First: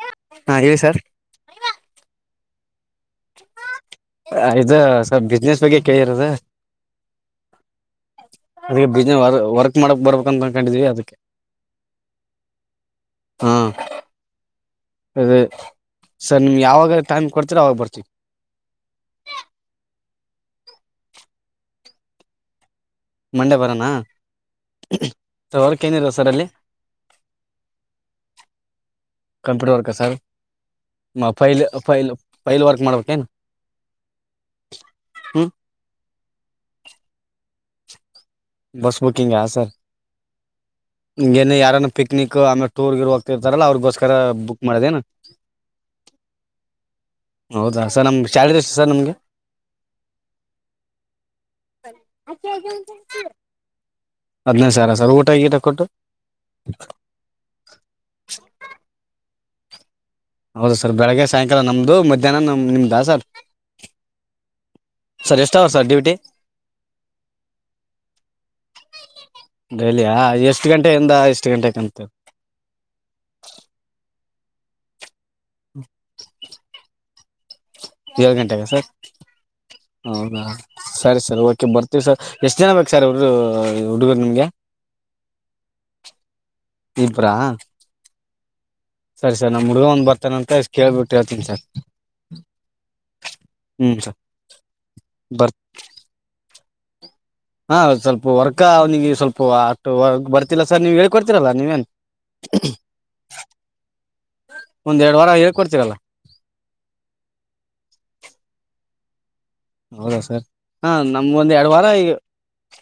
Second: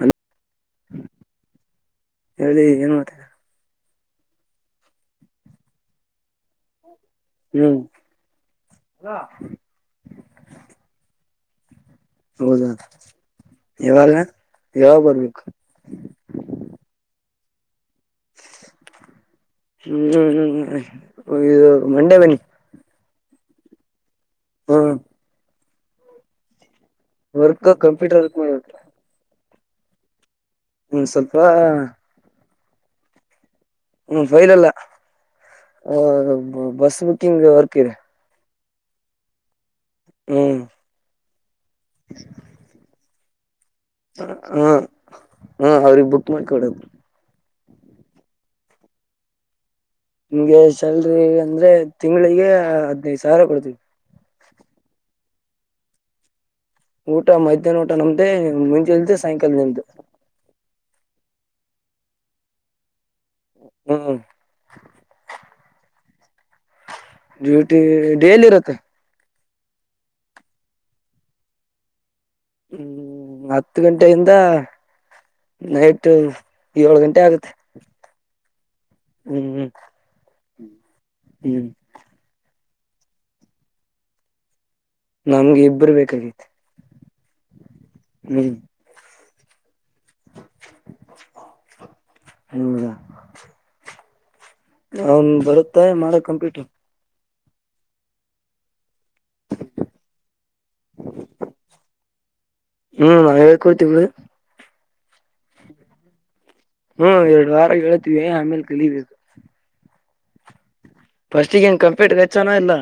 Hello ಹಾ ಹೇಳಿ sir ಹೇಳಿ ಏನ್ ಮಾಡ್ತಿದರ ಇದು ಸ್ವಲ್ ಬಿಸ್ನೆಸ್ ಬಗ್ಗೆ ಕೇಳ ಇರದ. ಹ್ಮ್ ಅದ ಬಿಸ್ ವರ್ಕ್ ಮಾಡಕ್ ಬರ್ಬೇಕಂತ ಕೊಂಡಿದೀವಿ ಅದಕ್ಕೆ ಹೌದೌದು ಹಾ ಯವ ಅದೇ ಸರ್ ನಿಮ್ಗೆ ಯಾವಾಗ ಟೈಮ್ ಕೊಡ್ತೀರ ಅವಾಗ ಬರ್ತೀವಿ ಹ್ಮ್ ಹ್ಮ್ ಹ್ಮ್ ಇದು ಮಂಡೆ ಬನ್ನಿ ಮಂಡೆ ಬರಾನ ಹ್ಮ ಸ ಅವರ್ಕ ಏನಿರ ಸರ್ ಅಲ್ಲಿ ವರ್ಕ್ ಕಂಪ್ಯೂಟರ್ ವರ್ಕ್ ಮಾಡಟ computer work sir file file file work ಮಾಡ್ಬೇಕೇನು ಹ್ಮ್ ಫೈಲ್ ಅಲ್ಲ ಹ್ಮ್ ಬಸ್ ಬುಕಿಂಗ್ ವರ್ಕ್ ಇದೆ ಬಸ್ ಬುಕಿಂಗ್ ಹ ಸರ್ ಹ್ಮ್ ಹಂಗಗೆನು ಯಾರಾನ ಪಿಕ್ನಿಕ್ ಆಮೇ ಟೂರ್ ಇರ್ರುವ ಾರಲ್ಲ ಅವ್ರಿಗೋಸ್ಕರ ಹ ಬುಕ್ ಮಾಡದೇನ ಹ ಅವ್ರಿಗೆ ಬುಕ್ ಮಾಡ್ಕೊಡದು ಹೌದಾ ಸರ್ ನಮ್ ಶ್ಯಾಲರಿ ಎಷ್ಟು ಸರ್ ನಮ್ಗೆ ನಿಮ್ಗೆ ಸ್ಯಾಲ್ರಿ ಅಂದ್ರೆ ತಿಂಗಳಿಗೆ ಹದ್ನೈದು ಸಾವಿರ ಕೊಡ್ತೀವಿ ಹದ್ಿನೈದು ಸಾವಿರ ಸರ್ ಊಟ ಗಟ ಕೊಟ್ಟು ಊಟ ಮಧ್ಯಾಹ್ನ ಊಟ ನಮ್ದೆ ಮುಂಜೆ ಇಲ್್ದೆ ಸಾಯಂಕಾಲ ನಿಮ್ದು ಹೌದಾ ಸರ್ ಬೆಳಗ್ಗೆ ಸಾಯಂಕಾಲ ನಮ್ಮದು ಮಧ್ಯಾಹ್ನ ನಮ ನಿಮ್ದಾ ಸರ್ ಹ್ಮ್ ಇ ಸರ್ ಡ್ಯೂಟಿ ಡ್ಯೂಟಿ ಡೇಲಿ ಇರುತ್ತೆ ಡೈಲಿಯ ಎಷ್ಟು ಗಂಟೆಯೆಯಿಂದ ಎಷ್ಟು ಗಂಟೆ ಕತ ಹ್ಮ್ ಹತ್ತು ಗಂಟೆಯಿಂದ ನೈಟ್ ಏಳ್ು ಗಂಟೆ ಆಗುತ್ತೆ ಎ ಗಂಟೆಗೆ ಸರ್ ಹೌದಾ ಸರಿ ಸರ್ ಹ್ಮ್ ಓಕೆ ಹ್ಮ್ ಬರ್ತೀವಿ ಸರ್ ಎಷ್ಟು ಜನ ಬೇಕು ಸರ್ ಹರು ಹುಡುಗರು ನಿಮ್ಗೆ ನಮ್ಗೆ ಇಬ್ಬರು ಬೇಕಾಗಿ ಇಪ್ರಾ ಹ್ಮ್ ಸರಿ ಸರಿ ನಮ್ಮ ಹಗ ಒಂದ ಬರ್ತಾನಂತಷ್ಟ ಕೇಳ್ಬಿಟ್ಟು ಹೇಳ್ತನಿ ಸರ್ ಹೌದಾ ಹ್ಮ ಸರ್ ಅವನ್ ಬರುತ್ತ ಮಾಡ ಕಂಪ್ಯೂಟ ಹಾ ಸ್ವಲ್ಪ ವರ್ಕ್ ಅವ್ನಿಗೆ ಸ್ವಲ್ಪ ಆ ಬರ್ತಿಲ್ಲ ಸರ್ ನೀವು ಹೇಳ್ಕೊಡ್ತಿೀರಲ್ಲ ನೀವೇನು ಹ್ಮ್ ನಾವಾಗ ಕೂರ್ತುದು ಒಂದು ಎರಡು ವಾರ ಹೇಳ್ಕೊಡ್ತೀರಲ್ಲ ಹ್ಮ್ ಎರಡು ವಾರ ಹೇತೀವಿ ಆಮೇಲೆ ಕಲಬೇಕ ಹೌದಾ ಸರ್ ಹಾ ನಮ್ಗ ಒಂದ್ ಫಸ್ಟಿಗೆ ಎರಡು ಏನ್ ವಾರ ಈಗ ಕಂಪ್ಯೂಟರ್ ಹಚ್ಚೋಣ ಇಲ್ಲ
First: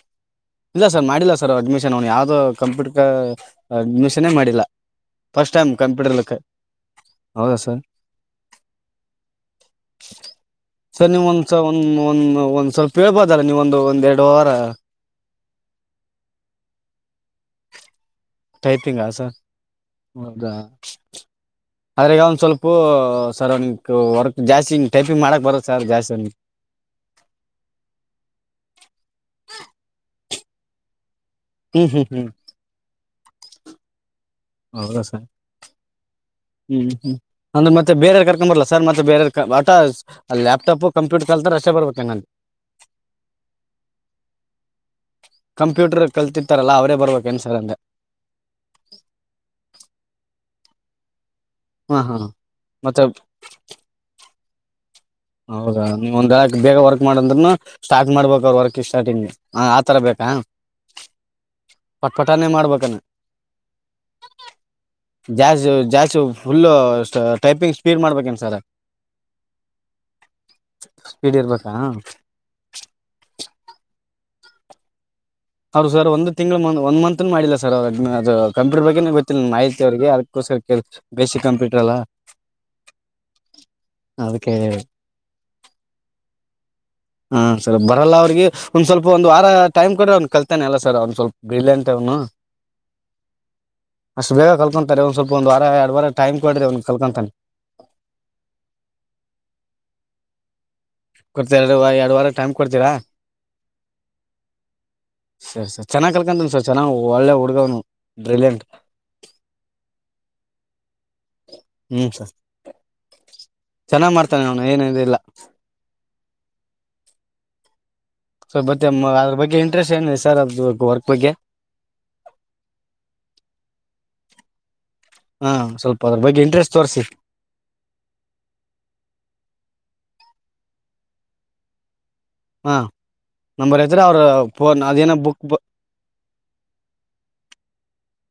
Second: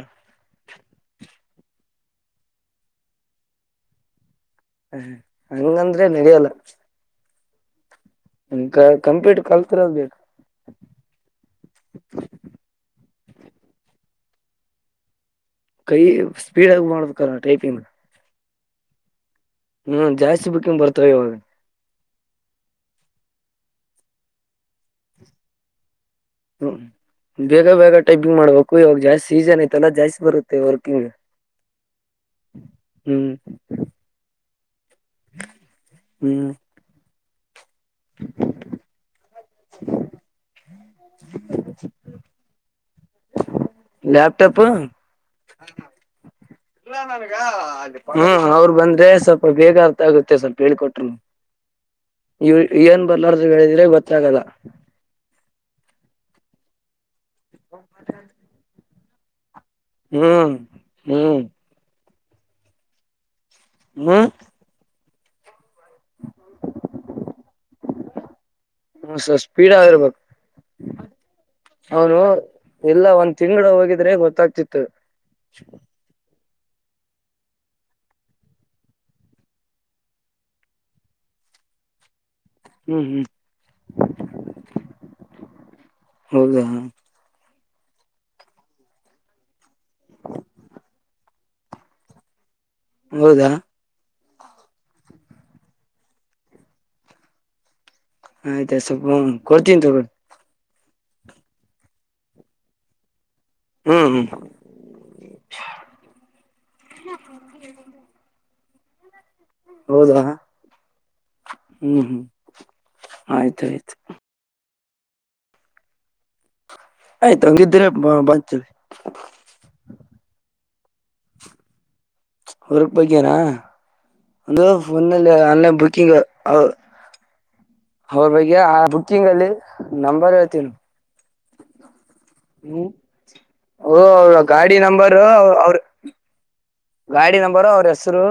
ಇಲ್ಲ ಸರ್ ಮಾಡಿಲ್ಲ ಸರ್ ಸರ್ ಅಡ್ಮಿಷನ್ ಅವನು ಯಾವ್ದೋ ಕಂಪ್ಯೂಟರ್ ಅಡ್ಮಿಷನ್ೇ ಮಾಡಿದ ಇಲ್ಲ ಫಸ್ಟ್ ಟೈಮ್ ಹಂಗಂದ್ರೆ ಕಂಪ್ಯೂಟರ್ ಹೌದಾ ಸರ್ ಹ ಕಂಪ್ೀಟ್ ಕಲ್ತಿರಲ್ ಬೇಕು ಹ್ಮ ಒಂದ ಒಂದ್ ಸ್ವಲ್ಪ ಹೇಳ್ಬೋದಲ್ಲ ನೀವೊಂದು ಒಂದ್ೆರಡು ವಾರ ಕೈ ಸ್ಪೀಡ್ ಆಗ ಮಾಡಬೇಕ ಕ ಟೈಪಿಂಗ್ ೈ್ತಿಂಗ ಸರ್ ಹ್ಮ್ ಜಾಸ್ತಿ ಬುಕ್ಕಂಗ ಬರ್ತಾವ ಇವಾಗ ಆದದ್ರಗ ಒಂದ್ ಸ್ವಲ್ಪ ಸರ್ ಅವನ ವರ್ಕ್ ಜಾಸ್ತಿ ಟೈಪಿಂಗ್ ಮಾಡಕ್ ಬರತ್ತ ಸರ್ ಜಾಸ್ತಿ ಅವನಿಗೆ ಹ್ಮ ಬೇಗ ಬೇಗ ಟೈಪಿಂಗ್ ಮಾಡ್ಬೇಕು ಇವಾಗ ಜಾಸ್ತಿ ಸೀಸನ್ ಐತಲ್ಲ ಜಾಸ್ತಿ ಬರುತ್ತೆ ವರ್ಕಿಂಗ್ ಹ್ಮ್ ಹ್ಮ್ ಹ್ಮ್ ಹ್ಮ್ ಹೌದಾ ಸರ್ ಹ್ಮ್ ಹ್ಮ್ ಅಂದ್ರೆ ಮತ್ತೆ ಬೇರ ಯಾರ್ ಕರ್ಕೊ್ ಬರ್ಲ ಸರ್ ಮತ್ತೆ ಬೇರಾರ್ ಬ ಲ್ಯಾಪ್ಟಾಪ್ ಕಂಪ್ಯೂಟರ್ ಕಲ್ಂತ ಅಷ್ಟೇ ಬರ್ಬು ಹೆಂಗಲ್ಲಿ ಲಾಪ್ಟಾಪ್ ಕಂಪ್ಯೂಟರ್ ಕಲ್ತಿ ಹ್ಮ ಅವರು ಬಂದ್ರೆ ಸ್ವಲ್ಪ ಬೇಗ ಅರ್ಥ ಆಗುತ್ತೆ ಸ್ವಲ್ಪ ಹೇಳಿಕೊಟ್ರು ಹಾ ಹಾ ಮತ್ತೆ ಏನ್ ಬರ್ಲಾರ ಹೇಳಿದ್ರೆ ಗೊತ್ತಾಗಲ್ಲ ಹೌದಾ ನೀವ್ ಒಂದ್ ಎಕ್ ಬೇಗ ವರ್ಕ್ ಮಾಡಂದ್ನು ಸ್ಟಾರ್ಟ್ ಮಾಡ್ಬೇಕ ಅವರು ವರ್ಕ್ ಸ್ಟಾರ್ಟಿಂಗ್ಗೆ ಹಾ ಆತರ ಬೇಕಾ ಹ್ಮ್ ಹ್ಮ್ ಪಟ್ ಪಟಾನೇ ಮಾಡ್ಬೇಕಾನ ಹ್ಮ ಜಾಸ್ತಿ ಜಾಸ್ತಿ ಫುಲ್ಲು ಟೈಪಿಂಗ್ ಸ್ಪೀಡ್ ಮಾಡ್ಬೇಕೇನ್ ಸರ್ ಹ್ಮ ಸಸ್ ಸ್ಪೀಡ್ ಆಗಿರ್ಬೇಕು ಸ್ಪೀಡ್ ಇರ್ಬೇಕಾ ಅವನು ಎಲ್ಲ ಒಂದ್ ತಿಂಗಳು ಹೋಗಿದ್ರೆ ಗೊತ್ತಾಗತ ಚತ್ ಹೌ್ರ ಸರ್ ಒಂದು ತಿಂ ಒನ್ ಮಂತ್ ಮಾಡಿಲ್ಲ ಸರ್ ಅವ ಅದು ಕಂಪ್ಯೂಟರ್ ಬಗ್ಗೆ ಗೊತ್ತಿಲ್ಲ ಆಹಿತಿ ಅವ್ರಿಗೆ ಅದಕ್ಕರ್ ಕಂಪ್ಯೂಟರ್ ಅಲ್ಲಾ ಹ್ಮ್ ಹ್ಮ್ ಅದಕ್ಕೆ ಹೌದಾ ಹಾಂ ಸರ್ ಬರಲ್ಲ ಅವ್ರಿಗೆ ಒಂದು ಸ್ವಲ್ಪ ಒಂದು ವಾರ ಟೈಮ್ ಕೊಡರೆ ಅವನು ಕಲ್ಿತಾನೆ ಅಲ್ಲ ಸರ್ ಅವ್ನು ಸ್ವಲ್ಪ ಬಿೀಲಿ ಅಂತ ಅವನು ಹೌದಾ ಅಷ್ಟು ಬೇಗ ಕಲ್ಕೊಂತಾರೆ ಒಂದ್ ಸ್ವಲ್ಪ ಒಂದ ವಾರ ಎರಡ್ ವಾರ ಟೈಮ್ ಕೊಡ್ರೆ ಅವ್ನ್ ಕಲ್ಕೊಂತಾನೆ ಆಯ್ತಾಯ ಸ್ವಲ್ಪ ಹ ಕೊಡ್ತೀನ್ಿ ತ ಕೊಡ್ತ ಎರಡು ಎರಡು ವಾರ ಟೈಮ್ ಕೊಡ್ತೀರಾ ಹ್ಮ್ ಹ್ಮ್ ಸರಿ ಸರ್ ಚೆನ್ನಾಗ್ ಕಲ್ಕಂತನ ಸರ್ ಚನ್ನಾಗ್ ಒಳ್ಳೆ ಹುಡುಗವ್ನು ಡ್ರಿಲಿಯಂಟ್ ಹೌದಾ ಹ್ಮ್ ಹ್ಮ್ ಆಯ್ತು ಚೆನ್ನಾಗ್ ಮಾಡ್ತಾನೆ ಅವನು ಏನಿಲ್ಲ ಆಯ್ತು ಹಂಗಿದ್ರೆ ಸರ್ ಬಂತೀವಿ ಮತ್ತೆ ಅದ್ರ ಬಗ್ಗೆ ಇಂಟ್ರೆಸ್ಟ್ ಏನಿದೆ ಸರ್ ಅದ ವರ್ಕ್ ಬಗ್ಗೆ ಹೊರಕ್ ಬಕಾರ ಒಂದು ಒಂದಲ್ಲಿ ಹಾ ಆನ್ಲೈನ್ ಸ್ವಲ್ಪ ಬುಕ್ಕಿಂಗ್ ಅದ್ರ ಬಗ್ಗೆ ಇಂಟ್ರೆಸ್ಟ್ ತೋರಿಸಿ ಅವ್ರ ಬಗ್ಗೆ ಆ ಬುಕ್ಕಿಂಗ್ ಅಲ್ಲಿ ನಂಬರ್ ಹೇತ ಹಾ ಹ್ಮ್ ನಂಬರ್ ಓ ಇದ್ರೆ ಅವ್ರ ಅವ ಗಾಡಿ ಫೋನ್ ಅದೇನೋ ನಂಬರ್ ಬುಕ್ ಅವರು ಗಾಡಿ ನಂಬರು ಅವ್ರ ಹೆಸರು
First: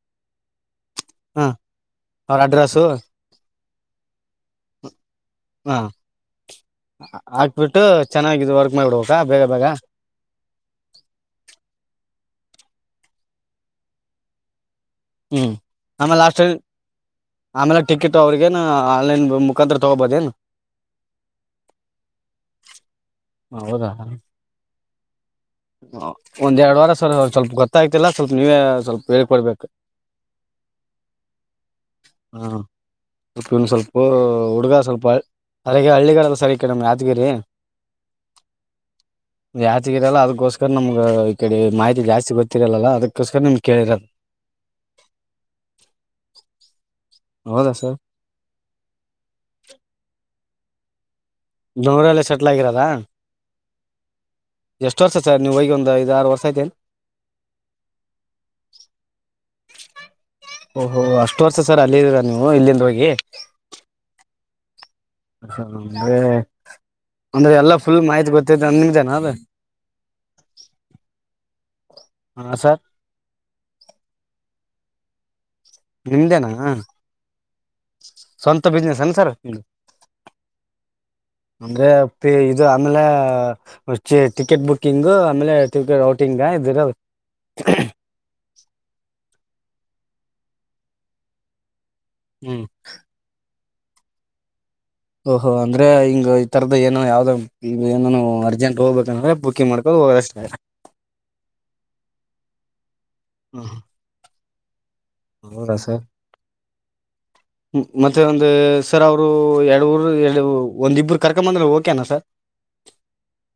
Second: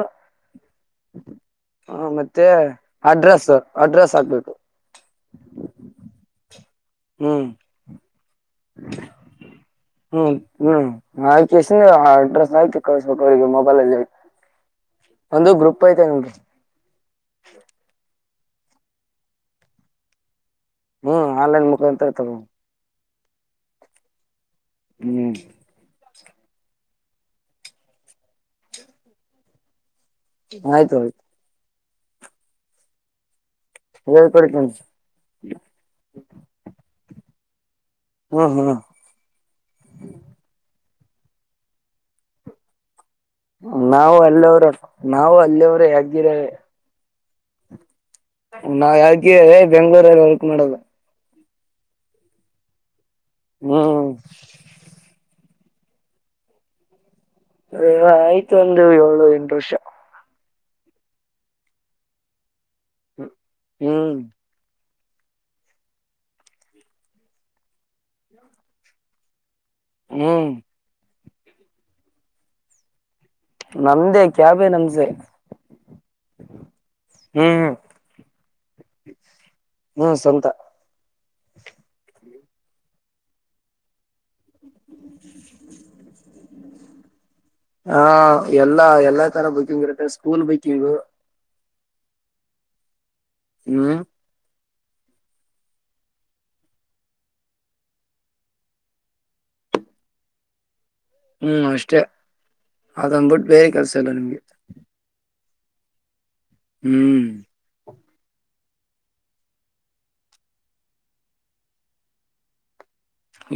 ಹಾ ಹ ಅವ್ರ ಮತ್ತೆ ಅಡ್ರೆಸ್ಸು ಅಡ್ರೆಸ್ ಅಡ್ರೆಸ್ ಹಾಕ್ಬೇಕು ಹಾ ಹ್ಮ್ ಆಕ್ಬಿಟ್ಟು ಹ್ಮ್ ಹ್ಮ್ ನಕಸ ಅಡ್ರೆಸ್ ಸಾಹಿತಿ ಕಳಸ್ಬೇಕು ಅವರಿಗೆ ಮೊಬೈಲಲ್ಲಿ ಹ್ಮ್ ಹ ಲಾಸ್ ಆಮೇಲೆ ಟಿಕೆಟ್ ಅವ್ರಗೇನ ಆನ್ಲೈನ್ ಮುಖಾಂತತ್ರ ತಗೋಬೋದೇಏ ಹ್ಮ್ ಆನ್ಲೈನ್ ಮುಖಾಂತರ ತಗೋ ಹೌದಾ ಹ್ಮ್ ಒಂದ್ ಎರಡು ವಾರ ಸರ್ ಸ್ವಲ್ಪ ಗೊತ್ತಾಯ್ತಿಲ್ಲ ಸ್ವಲ್ಪ ನೀವೇ ಸ್ವಲ್ಪ ಬೇಳ್ ಕೊಡ್ಬೇಕು ಆಯ್ತು ಆಯ್ತು ಹ ಉಪ್ಪಿನ ಸ್ವಲ್ಪ ಹೇಳ್ಕೊಡ್ತೀನಿ ಹುಡುಗ ಸ್ವಲ್ಪ ಅರಗೆ ಹಳ್ಳಿಗಲ್ಲ ಸರಿಕ ನಮ್ಗೆ ಯಾದಗಿರಿ ಹ್ಮ್ ಹ್ಮ್ ಯಾಚಗಟ್ಟಲ್ಲ ಅದು ಸರ್ ನಮ್ಗೆ ಈ ಕಡೆ ಮಾಹಿತಿ ಜಾಸ್ತಿ ಗೊತ್ತಿರಲ್ಲಲ್ಲ ಅದ ನಾವು ಅಲ್ಲಿವರು ನಾವು ಅಲ್ಲಿವರು ಆಕ್ಚುಲಿ ಹೇಗರವೆ ಹೌದಾ ಸರ್ ನಾವ ಯಾವಗ ಬೆಂಗಳೂರಲ್ಲಿ ವರ್ಕ್ ಮಾಡೋದು ನೂರಲ್ಲ ಸೆಟ್ಲ್ ಆಗಿರದಾ ಹು ಈಗ ಹೋಗಿ ಒಂದು ಐದ ಆರು ವರ್ಷ ಆಯತೇನೆ ಅಯ್ಯೋ ಆಯ್ತು ಒಂದು ಏಳು ಎಂಟು ವರ್ಷ ಓಹೋ ಅಷ್ಟು ವರ್ಷ ಸರ್ ಅಲ್ಲಿ ಇದೀರ ನೀವು ಇಲ್ಲಿಂದ ಹೋಗಿ ಹ್ಮ್ ಹ ಅಂದ್ರೆ ಅಂದ್ರೆ ಎಲ್ಲಾ ಫುಲ್ ಮಾಹಿತಿ ಗೊತ್ತತ್ತು ನಿಮ್ದೇನಾ ಅದ ಹ್ಮ್ ಹಾ ಸರ್ ನಮ್ದೇ ಕ್ಯಾಬೆ ನಮ್ಜೆ ನಿಮ್ದೆನಾ ಹ್ಮ್ ಸ್ವಂತ ಬಿಸಿನೆಸ್ ಏನ್ ಸರ್ ಹ್ಮ್ ಸ್ವಂತ ಅಂದ್ರೆ ಅಪ್ಪಿ ಆಮೇಲೆ ಛೆ ಟಿಕೆಟ್ ಬುಕಿಂಗ್ ಆಮೇಲೆ ಟಿಕೆಟ್ ಔಟಿಂಗ್ ಇದು ದೇರ ಹಾ ಎಲ್ಲಾ ಎಲ್ಲಾ ತರ ಬುಕಿಂಗ್ ಇರುತ್ತೆ ಸ್ಕೂಲ್ ಬುಕಿಂಗ್ ಹ್ಮ್ ಹಾ ಓಹೋ ಅಂದ್ರೆ ಈ ತರದ ಏನ ಯಾವ್ದ ಏನನು ಅರ್ಜೆಂಟ್ ಹೋಗ್ಬೇಕ ಅಂದ್ರೆ ಬುಕಿಂಗ್ ಮಾಡ್ಕೋ ಓ ಅಷ್ಟದ ಹ್ಮ್ ಅಷ್ಟೇ ಅದಂದ್ಬಿಟ್ಟು ಬೇರೆ ಹ ಕೆಲಸ ಇಲ್ಲ ನಿಮ್ಗೆ ಹೌದಾ ಸರ್ ಹ್ಮ್ ಮತ್ತೆ ಒಂದು ಸರ್ ಅವರು ಎರಡು ರು ಎರಡು ಒಂದ ಇಬ್ಬರು ಕರ್ಕೊಂಡು ಬಂದ್ರೆ ಓಕೆನಾ ಸರ್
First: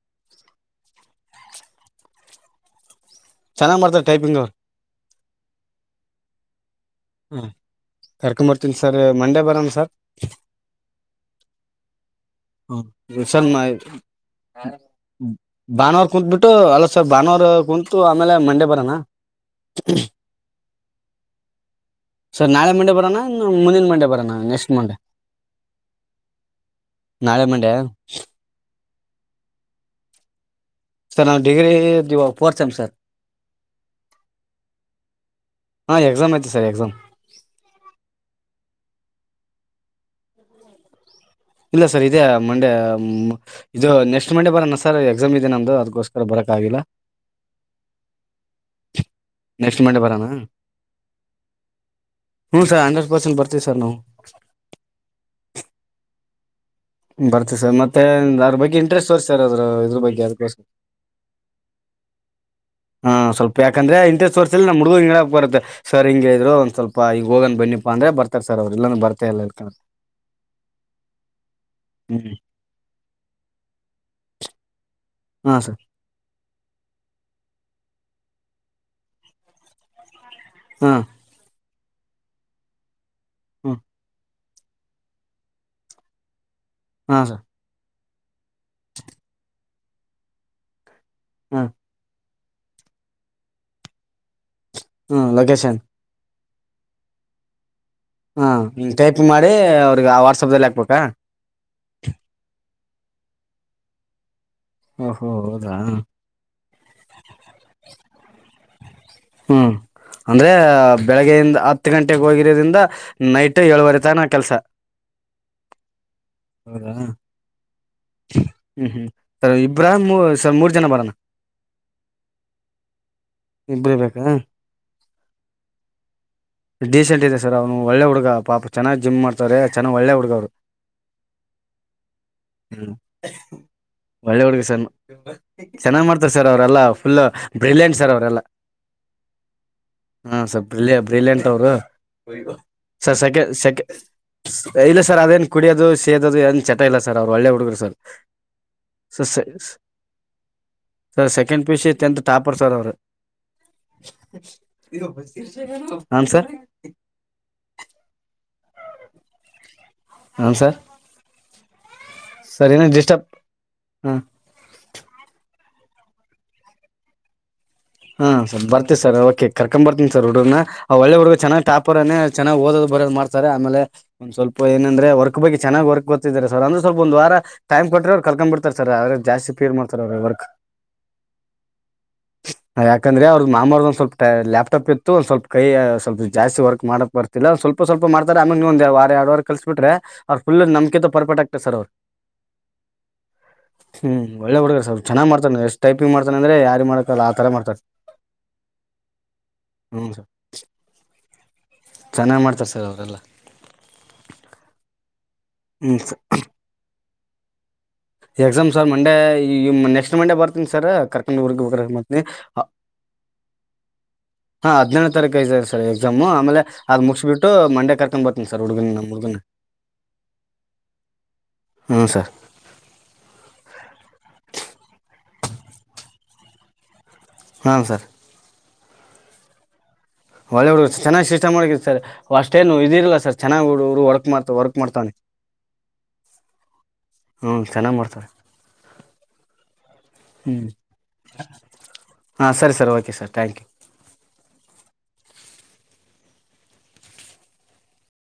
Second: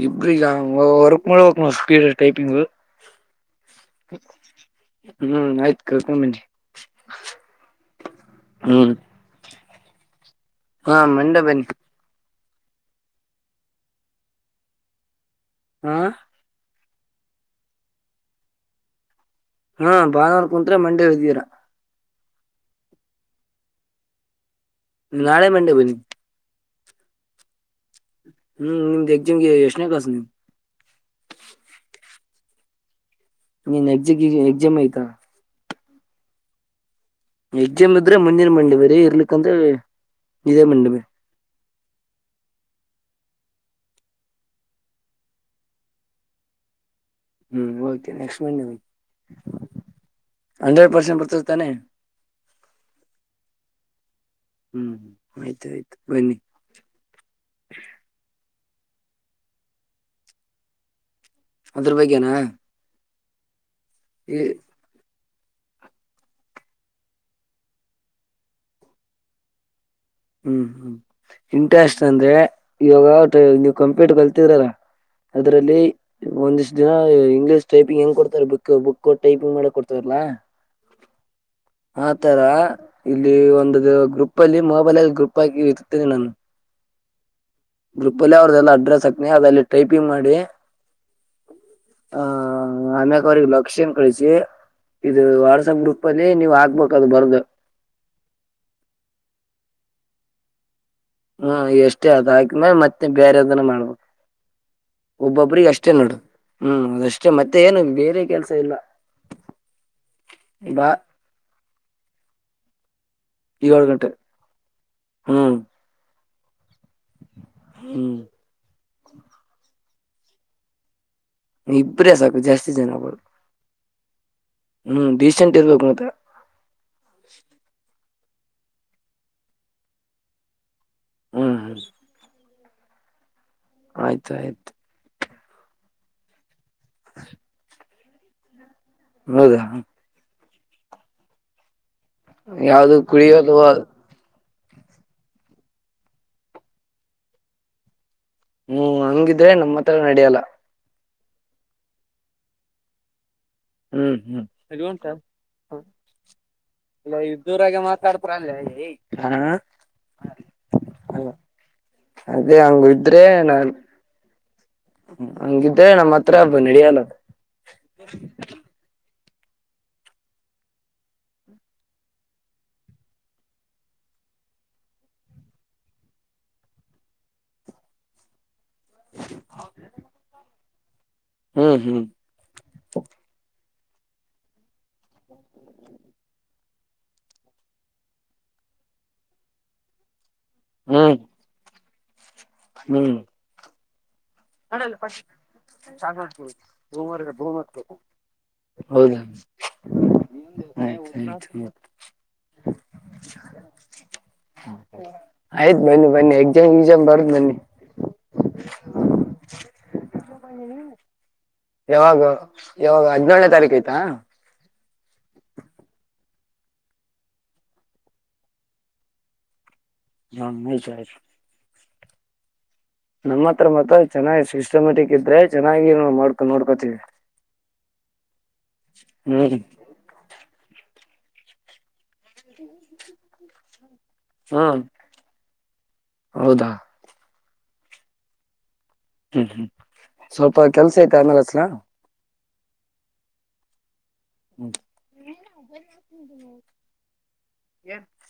ಇಬ್ರಿಗ ಒರ್ಕ್ ಮೂಡ್ಕನ ಸ್ಪೀಡ್ ಟೈಪಿಂಗ್ ಚೆನ್ನಾಗ್ ಮಾಡ್ತಾರೆ ಟೈಪಿಂಗ್ ಅವ್ರು ಹ್ಮ್ ಆಯ್ತ್ ಕಳ್ಕೊಂಬನ್ನಿ ಹಾಂ ಕರ್ಕೊಂಬರ್ತೀನಿ ಹ್ಮ್ ಸರ್ ಮಂಡೇ ಬರೋಣ ಸರ್ ಹಾ ಮಂಡೆ ಬನ್ನಿ ಬಸ್ ಮ್ಮ ಹಾ ಭಾನುವರ್ ಕುೂತ್ ಬಿಟ್ಟು ಅಲ ಸರ್ ಭಾನುವಾರ ಕುಂತು ಆಮೇಲೆ ಮಂಡೆ ಬರನಾ ಹ ಭಾನುವಾರ ಕುಂತ್ರೆ ಮಂಡೆ ಎಲ್ಲಿದ್ದೀರಾ ಸರ್ ನಾಳೆ ಮಂಡೆ ಬರೋಣ ಮುಂದಿನ ಮಂಡೆ ಬರೋಣ ನೆಕ್ಸ್ಟ್ ಮಂಡೇ ನಾಳೆ ಮಂಡೆ ಬನ್ನಿ ನಾಳೆ ಮಂಡೆ ಹ್ಮ್ ನಿಮ್ ಎಕ್ಜಮ್ಗೆ ಕ್ಲಾಸ್ ನೀವ್ ಸರ್ ನಾವು ಡಿಗ್ರಿ ಇದ ಫೋರ್ತ್ ಸೆಮ್ ಸರ್ ನೀನ್ ಎಕ್ಜಿ ಎಕ್ಸಾಮ್ ಐತ ಹಾ ಎಕ್ಸಾಮ್ ಐತೆ ಸರ್ ಎಕ್ಸಾಮ್ ಎಗ್ಜಾಮ್ ಇದ್ರೆ ಮುಂದಿನ ಮಂಡಿ ಬರೀ ಇರ್ಲಿಕ್ಕಂದ್ರೆ ಇದೇ ಮಂಡಿ ಬರೀ ಇಲ್ಲ ಸರ್ ಇದೆ ಮಂಡೆ ಇದು ನೆಕ್ಸ್ಟ್ ಮಂಡೆ ಬರೋಣ ಸರ್ ಎಕ್ಸಾಮ್ ಇದೆ ನಮ್ದು ಅದಕ್ಕೋಸ್ಕರ ಬರಕ್ ಆಗಿಲ್ಲ ಹ್ಮ್ ಓಕೆ ನೆಕ್ಸ್ಟ್ ಮಂಡೆ ಬನ್ನಿ ನೆಕ್ಸ್ಟ್ ಮಂಡೇ ಬರೋಣ ಹಂಡ್ರೆಡ್ ಪರ್ಸೆಂಟ್ ಬರ್ತಿಸ್ತಾನೆ ಹ್ಞೂ ಸರ್ ಹಂಡ್ರೆಡ್ ಪರ್ಸೆಂಟ್ ಬರ್ತೀವಿ ಸರ್ ನಾವು ಹ್ಮ್ ಆಯ್ತು ಆಯ್ತು ಬನ್ನಿ ಬರ್ತ ಸರ್ ಮತ್ತೆ ಅ್ರ ಬಗ್ಗೆ ಇಂಟ್ರೆಸ್ಟ್ ಸರ್ ಸರ್ ಅದ್ರ ಇದ್ರ ಬಗ್ಗೆ ಅದಕೋಸ್ಕ ಅದ್ರ ಬಗ್ಗೆ ನಾ. ಹಾ ಸ್ವಲ್ಪ ಯಾಕಂದ್ರೆ ಇಂಟೆಸ್ ವರ್ಸಲ್ ನಮ್ ಹಡ್ಗುಡ ಬರುತ್ತ ಸರ್ಿಂಗ ಇದ್ರು ಒಂದ ಸ್ವಲ್ಪ ಈಗ ಹೋಗಂದ್ ಬನ್ನಿಪ್ಪ ಅಂದ್ರೆ ಬರ್ತಾರ್ ಸರ್ ಅವರು ಇಲ್ಲಂದ ಬರ್ತಾಲ್ಲ ಇಳ್ಕ ಹ್ಮ್ ಹ್ಮ್ ಇಂಟ್ರಸ್ಟ್ ಅಂದ್ರೆ ಹ್ಮ್ ಇವಾಗ ನೀವ್ ಕಂಪ್ಯೂಟ್ರ್ ಕಲ್ತಿದ್ರಲ್ಲ ಹಾ ಸರ್ ಅದ್ರಲ್ಲಿ ಒಂದಿಷ್ಟು ದಿನ ಇಂಗ್ಲೀಷ್ ಟೈಪಿಂಗ್ ಹ್ ಕೊಡ್ತಾರೆ ಬುಕ್ ಬುಕ್ ಟೈಪಿಂಗ್ ಮಾಡಕ್ ಕೊಡ್ತವಾರಲ್ಲಾ ಹ್ಮ ಆತರ ಇಲ್ಲಿ ಒಂದು ಹ್ಮ್ ಗ್ರೂಪ್ ಅಲ್ಲಿ ಮೊಬೈಲ್ ಅಲ್ಲ್ ಗ್ರೂಪ್ ಆಗಿ ಇತ್ತೇನೆ ನಾನು ಅಹಾ ಗ್ರೂಪ್ ಅಲ್ಲಿ ಅವ್ರ್ದಲ್ಲ ಅಡ್ರೆಸ್ ಹಾಕ್ನಿ ಅದಲ್ಲಿ ಟೈಪಿಂಗ್ ಮಾಡಿ. ಹ್ಮ ಆ ಅಮ್ಯಕ ಅವ್ರರಿಗೆ ಲಕ್ಷ್ಯನ್ ಕಳಿಸಿ ಇದು ಹ್ಮ್ ಲೊಕೇಶನ್ ವಾಟ್ಸಪ್ ಗ್ರೂಪ್ ಅಲ್ಲಿ. ನೀವ್ ಆಕ್ಬೇಕ ಅದು ಬರ್ದು. ಹಾ ಹ್ ಟೈಪಿಂಗ್ ಮಾಡಿ ಅವ್ರಿಗೆ ಆ ವಾಟ್ಸ್ಆಪ್ ದಲ್ಲಿ ಹಾಕ್ಬೇಕು. ಹ್ಮ ಎಷ್ಟೇ ಅದ ಹಾಕ್ಮೇಲೆ ಮತ್ತೆ ಬೇರೆದನ್ನ ಮಾಡ್ಬೇಕು. ಓಹೋ ಒಬ್ಬೊಬ್ರಿಗ ಹೌದಾ ಅಷ್ಟೇ ನೋಡು ಹ್ಮ್ ಅದಷ್ಟೇ ಮತ್ತೆ ಏನು ಬೇರೆ ಕೆಲ್ಸ ಇಲ್ಲ. ಹ್ಮ್ ಅಂದ್ರೆ ಬಾ ಬೆಳಗ್ಗೆಯಿಂದ ಹತ್ತು ಗಂಟೆಗೆ ಹೋಗಿರೋದ್ರಿಂದ. ನೈಟ್ ಏಳು ಏಳುವರೆ ಗಂಟೆ ತಾನ ಕೆಲ್ಸ. ಹ್ಮ್ ಹ್ಮ್ ಹ್ಮ್ ಹ್ಮ್ ಸರ್ ಇಬ್ಬ್ರಾಹಾಮ್ ಸ ಮೂರ್ ಜನ ಬರೋಣ. ಇಬ್ರೇ ಸಾಕು ಜಾಸ್ತಿ ಜನ ಬು ಇಬ್ರೇ ಬೇಕ ಇರ್ಬೇಕು ಮತ್ತೆ ಡೀಸೆಂಟ್ ಇದ್ದ ಸಾ ಒಳ್ಳೆ ಹುಡುಗ. ಪಾಪ ಚೆನ್ನಾಗಿ ಜಿಮ್ ಮಾಡ್ತಾರೆ ಚೆನ್ನಾಗ್ ಒಳ್ಳೆ ಹುಡುಗ ಅವ್ರು. ಹ್ಮ್ ಹ್ಮ್ ಆಯ್ತು ಒಳ್ಳೆ ಹುಡುಗ ಆಯ್ತು ಸರ್ ಚೆನ್ನಾಗ್ ಮಾಡ್ತಾರೆ ಸರ್. ಅವರೆಲ್ಲಾ ಫುಲ್ ಬ್ರಿಲಿಯಂಟ್ ಸರ್ ಅವರೆಲ್ಲ. ಹೌದಾ ಹಾಂ ಸರ್ ಬ್ರಿಲಿಯ ಬ್ರಿಲಿಯಂಟ್ ಅವರು ಯಾವ್ದು ಸರ್ ಸೆಕೆ ಕುಡಿಯೋದು ಸೆಕೆ ಇಲ್ಲ ಸರ್ ಅದೇನ್ ಕುಡಿಯೋದು ಸೇದದು ಏನ್ ಚಟ ಇಲ್ಲ ಸರ್ ಅವ್ರು ಒಳ್ಳೆ ಹುಡುಗರು ಸರ್. ಹ್ಮ್ ಹಂಗಿದ್ರೆ ಸರ್ ನಮ್ಮ ಹತ್ರ ನಡಿಯಲ್ಲ. Sir second PUC tenth topper sir ಅವರು. [unintelligible] ಹ್ಮ್ ಹ್ಮ್ ಅದು ಹಾಂ ಸರ್ ಉಂಟಾಲ್ಲ ದೂರಾಗ ಮಾತಾಡ್ಪ್ರ ಅಲ್ಲೆ. ಹಾ ಹಾಂ ಸರ್ ಹ ಅದೇ ಸರ್ ಹಂಗ ಏನೋ ಇದ್ರೆ ಡಿಸ್ಟರ್ಬ್ ನಾನ್ ಹಾಂ ಹಂಗಿದ್ರೆ ನಮ್ಮ ಹತ್ರಬ ನಡಿಯಲ್ಲ. ಹಾ ಸ ಬರ್ತೀವ್ ಸರ್ ವ ಕರ್ಕೊಂಡ್ ಬರ್ತಿ ಸರ್ ಹುಡುಗರನ ಒಳ್ಳ ಹುಡುಗ ಚೆನಾಗ್ ಟಾಪರೇನೆ ಚೆನಗ ಓದದು ಬರಯೋದು ಮಾಡ್ತಾರೆ ಆಮೇಲೆ. ಸ್ವಲ್ಪ ಏನಂದ್ರೇ ವರ್ಕ್ ಬಗ್ಗೆ ಚೆನ್ನಾಗಿ ವರ್ಕ್ ಗೊತಿದಾರೆ ಸರ್ ಅಂದ್ರೆ ಸ್ವಲ್ಪ ಒಂದು ವಾರ ಟೈಮ್ ಕೊಟ್ರೇ ಕಲತ್ಕೋಂಬಿ [unintelligible] ಅವ್ರೆ ಜಾಸ್ತಿ ಪೀಡ್ ಮಾಡ್ತಾರೆ ಅವ್ರೆ ವರ್ಕ್. ಹ್ಮ್ ಹ್ಮ್ ಯಾಕಂದ್ರ ಅವ್ರದ ಮಾಮೋರ್ ಸ್ವಲ್ಪ ಲ್ಯಪ್ ಟಾಪ್ ಇತ್ತು ಸ್ವಲ್ಪ ಕೈಯ ಸ್ವಲ್ಪ ಜಾಸ್ತಿ ವರ್ಕ್ ಮಾಡಕ್ ಬರ್ತಿಲ್ಲ ಸ್ವಲ್ಪ ಸ್ವಲ್ಪ ಮಾಡತರೆ ಆಮೆಗಿಂದ ಯಾವ ಬಾರೆ ಎರಡವಾರ ಕಲಿಸ ಬಿಟ್ರೆ ಅವ್ರು ಫುಲ್ ನಂಗಿಂತ ತ ಹ್ಮ್ ಪರ್ ಪೆಕ್ಟ ಆಗ್ತತೆ ಸರ್ ಅವರು. ಹ್ಮ್ ಹ್ಮ್ ಒಳ್ಳೆ ಹಡುಗರ್ ಸರ್ ಚೆನ್ನಗ ಮಾಡ್ತಾನೆ ಎಷ್ಟ ಟೈಪಿಂಗ್ ಮಾಡ್ತಾನೆ ಅಂದ್ರೆ ಯಾರು ಮಾಡಕಲ್ಲ ಆ ತರ ಮಾಡತಾರನೆ. ಹೌದ [inaudible] ಹ್ಮ್ ಸರ್ ಚೆನ್ನಾಗ್ ಮಾಡ್ತಾರೆ ಸರ್ ಅವರೆಲ್ಲ ಆಯ್ತು ಹ್ಮ್ ಸರ್ ಬನ್ನಿ ಬನ್ನಿ ಎಕ್ಸಾಮ್ ಎಕ್ಸಾಮ್ ಬರ್ದು ಬನ್ನಿ ಎಕ್ಸಾಮ್ ಸರ್ ಮಂಡೆ ಈ ನೆಕ್ಸ್ಟ್ ಮಂಡೆ ಬರ್ತೀನಿ ಸರ್ ಕರ್ಕಂಡ್ ಊರ್ ಬತಿನಿ. ಯಾವಾಗ [unintelligible] ಯಾವಾಗ ಹದಿನೇಳನೇ ತಾರೀಕು ಆಯ್ತಾ ಹಾ ಹದಿನೇಳನೇ ತಾರಿಕ್ ಐತೆ ಸರ್ ಎಕ್ಸಾಮು ಅಮೇಲೆ ಆದ್ ಮುಗಿಸಬಿಟ್ಟು ಮಂಡೆ ಕರ್ಕೋಂಡ್ ಬರ್ತನಿ ಸರ್ ಹುಗನ ನಮ್ಮ ಹುಡುಗನ. [unintelligible] ಹ್ಮಞ ಸರ್ ನಮ್ಮ ಹತ್ರ ಮತ್ತ ಚೆನ್ನ್ ಸಿಸ್ಟಮೆಟಿಕ್ ಇದ್ರೆ ಚೆನ್ನಾಗಿ ಮಾಡಕ ನೋಡ್ಕೋತೀವಿ. ಹಾಂ ಸರ್ ಹ್ಮ್ ಒಳ್ಳೆ ಹಡು ಚೆನ್ನಾಗಿ ಸಿಸ್ಟಮ್ ಮಾಡಕಿದ್ ಸರ್ ಅಷ್ಟೇನು ಇ ಇದ ಇಲ್ಲ ಸರ್ ಚೆನ್ನಾಗಿರು ಹೊ ಮಾತ ವರ್ಕ್ ಹ್ಮ್ ಮಾಡ್ತಾನೆ ಹೌದಾ ಹ ಚೆನ್ನಾಗ್ ಮಾಡ್ತಾನೆ. ಹ್ಮ್ ಹ್ಮ್ ಸ್ವಲ್ಪ ಕೆಲ್ಸ ಐತೆ ಆಮೇಲೆ ಹಚ್ಚಲಾ ಹಾ ಸರಿ sir okay sir thank you okay [unintelligible]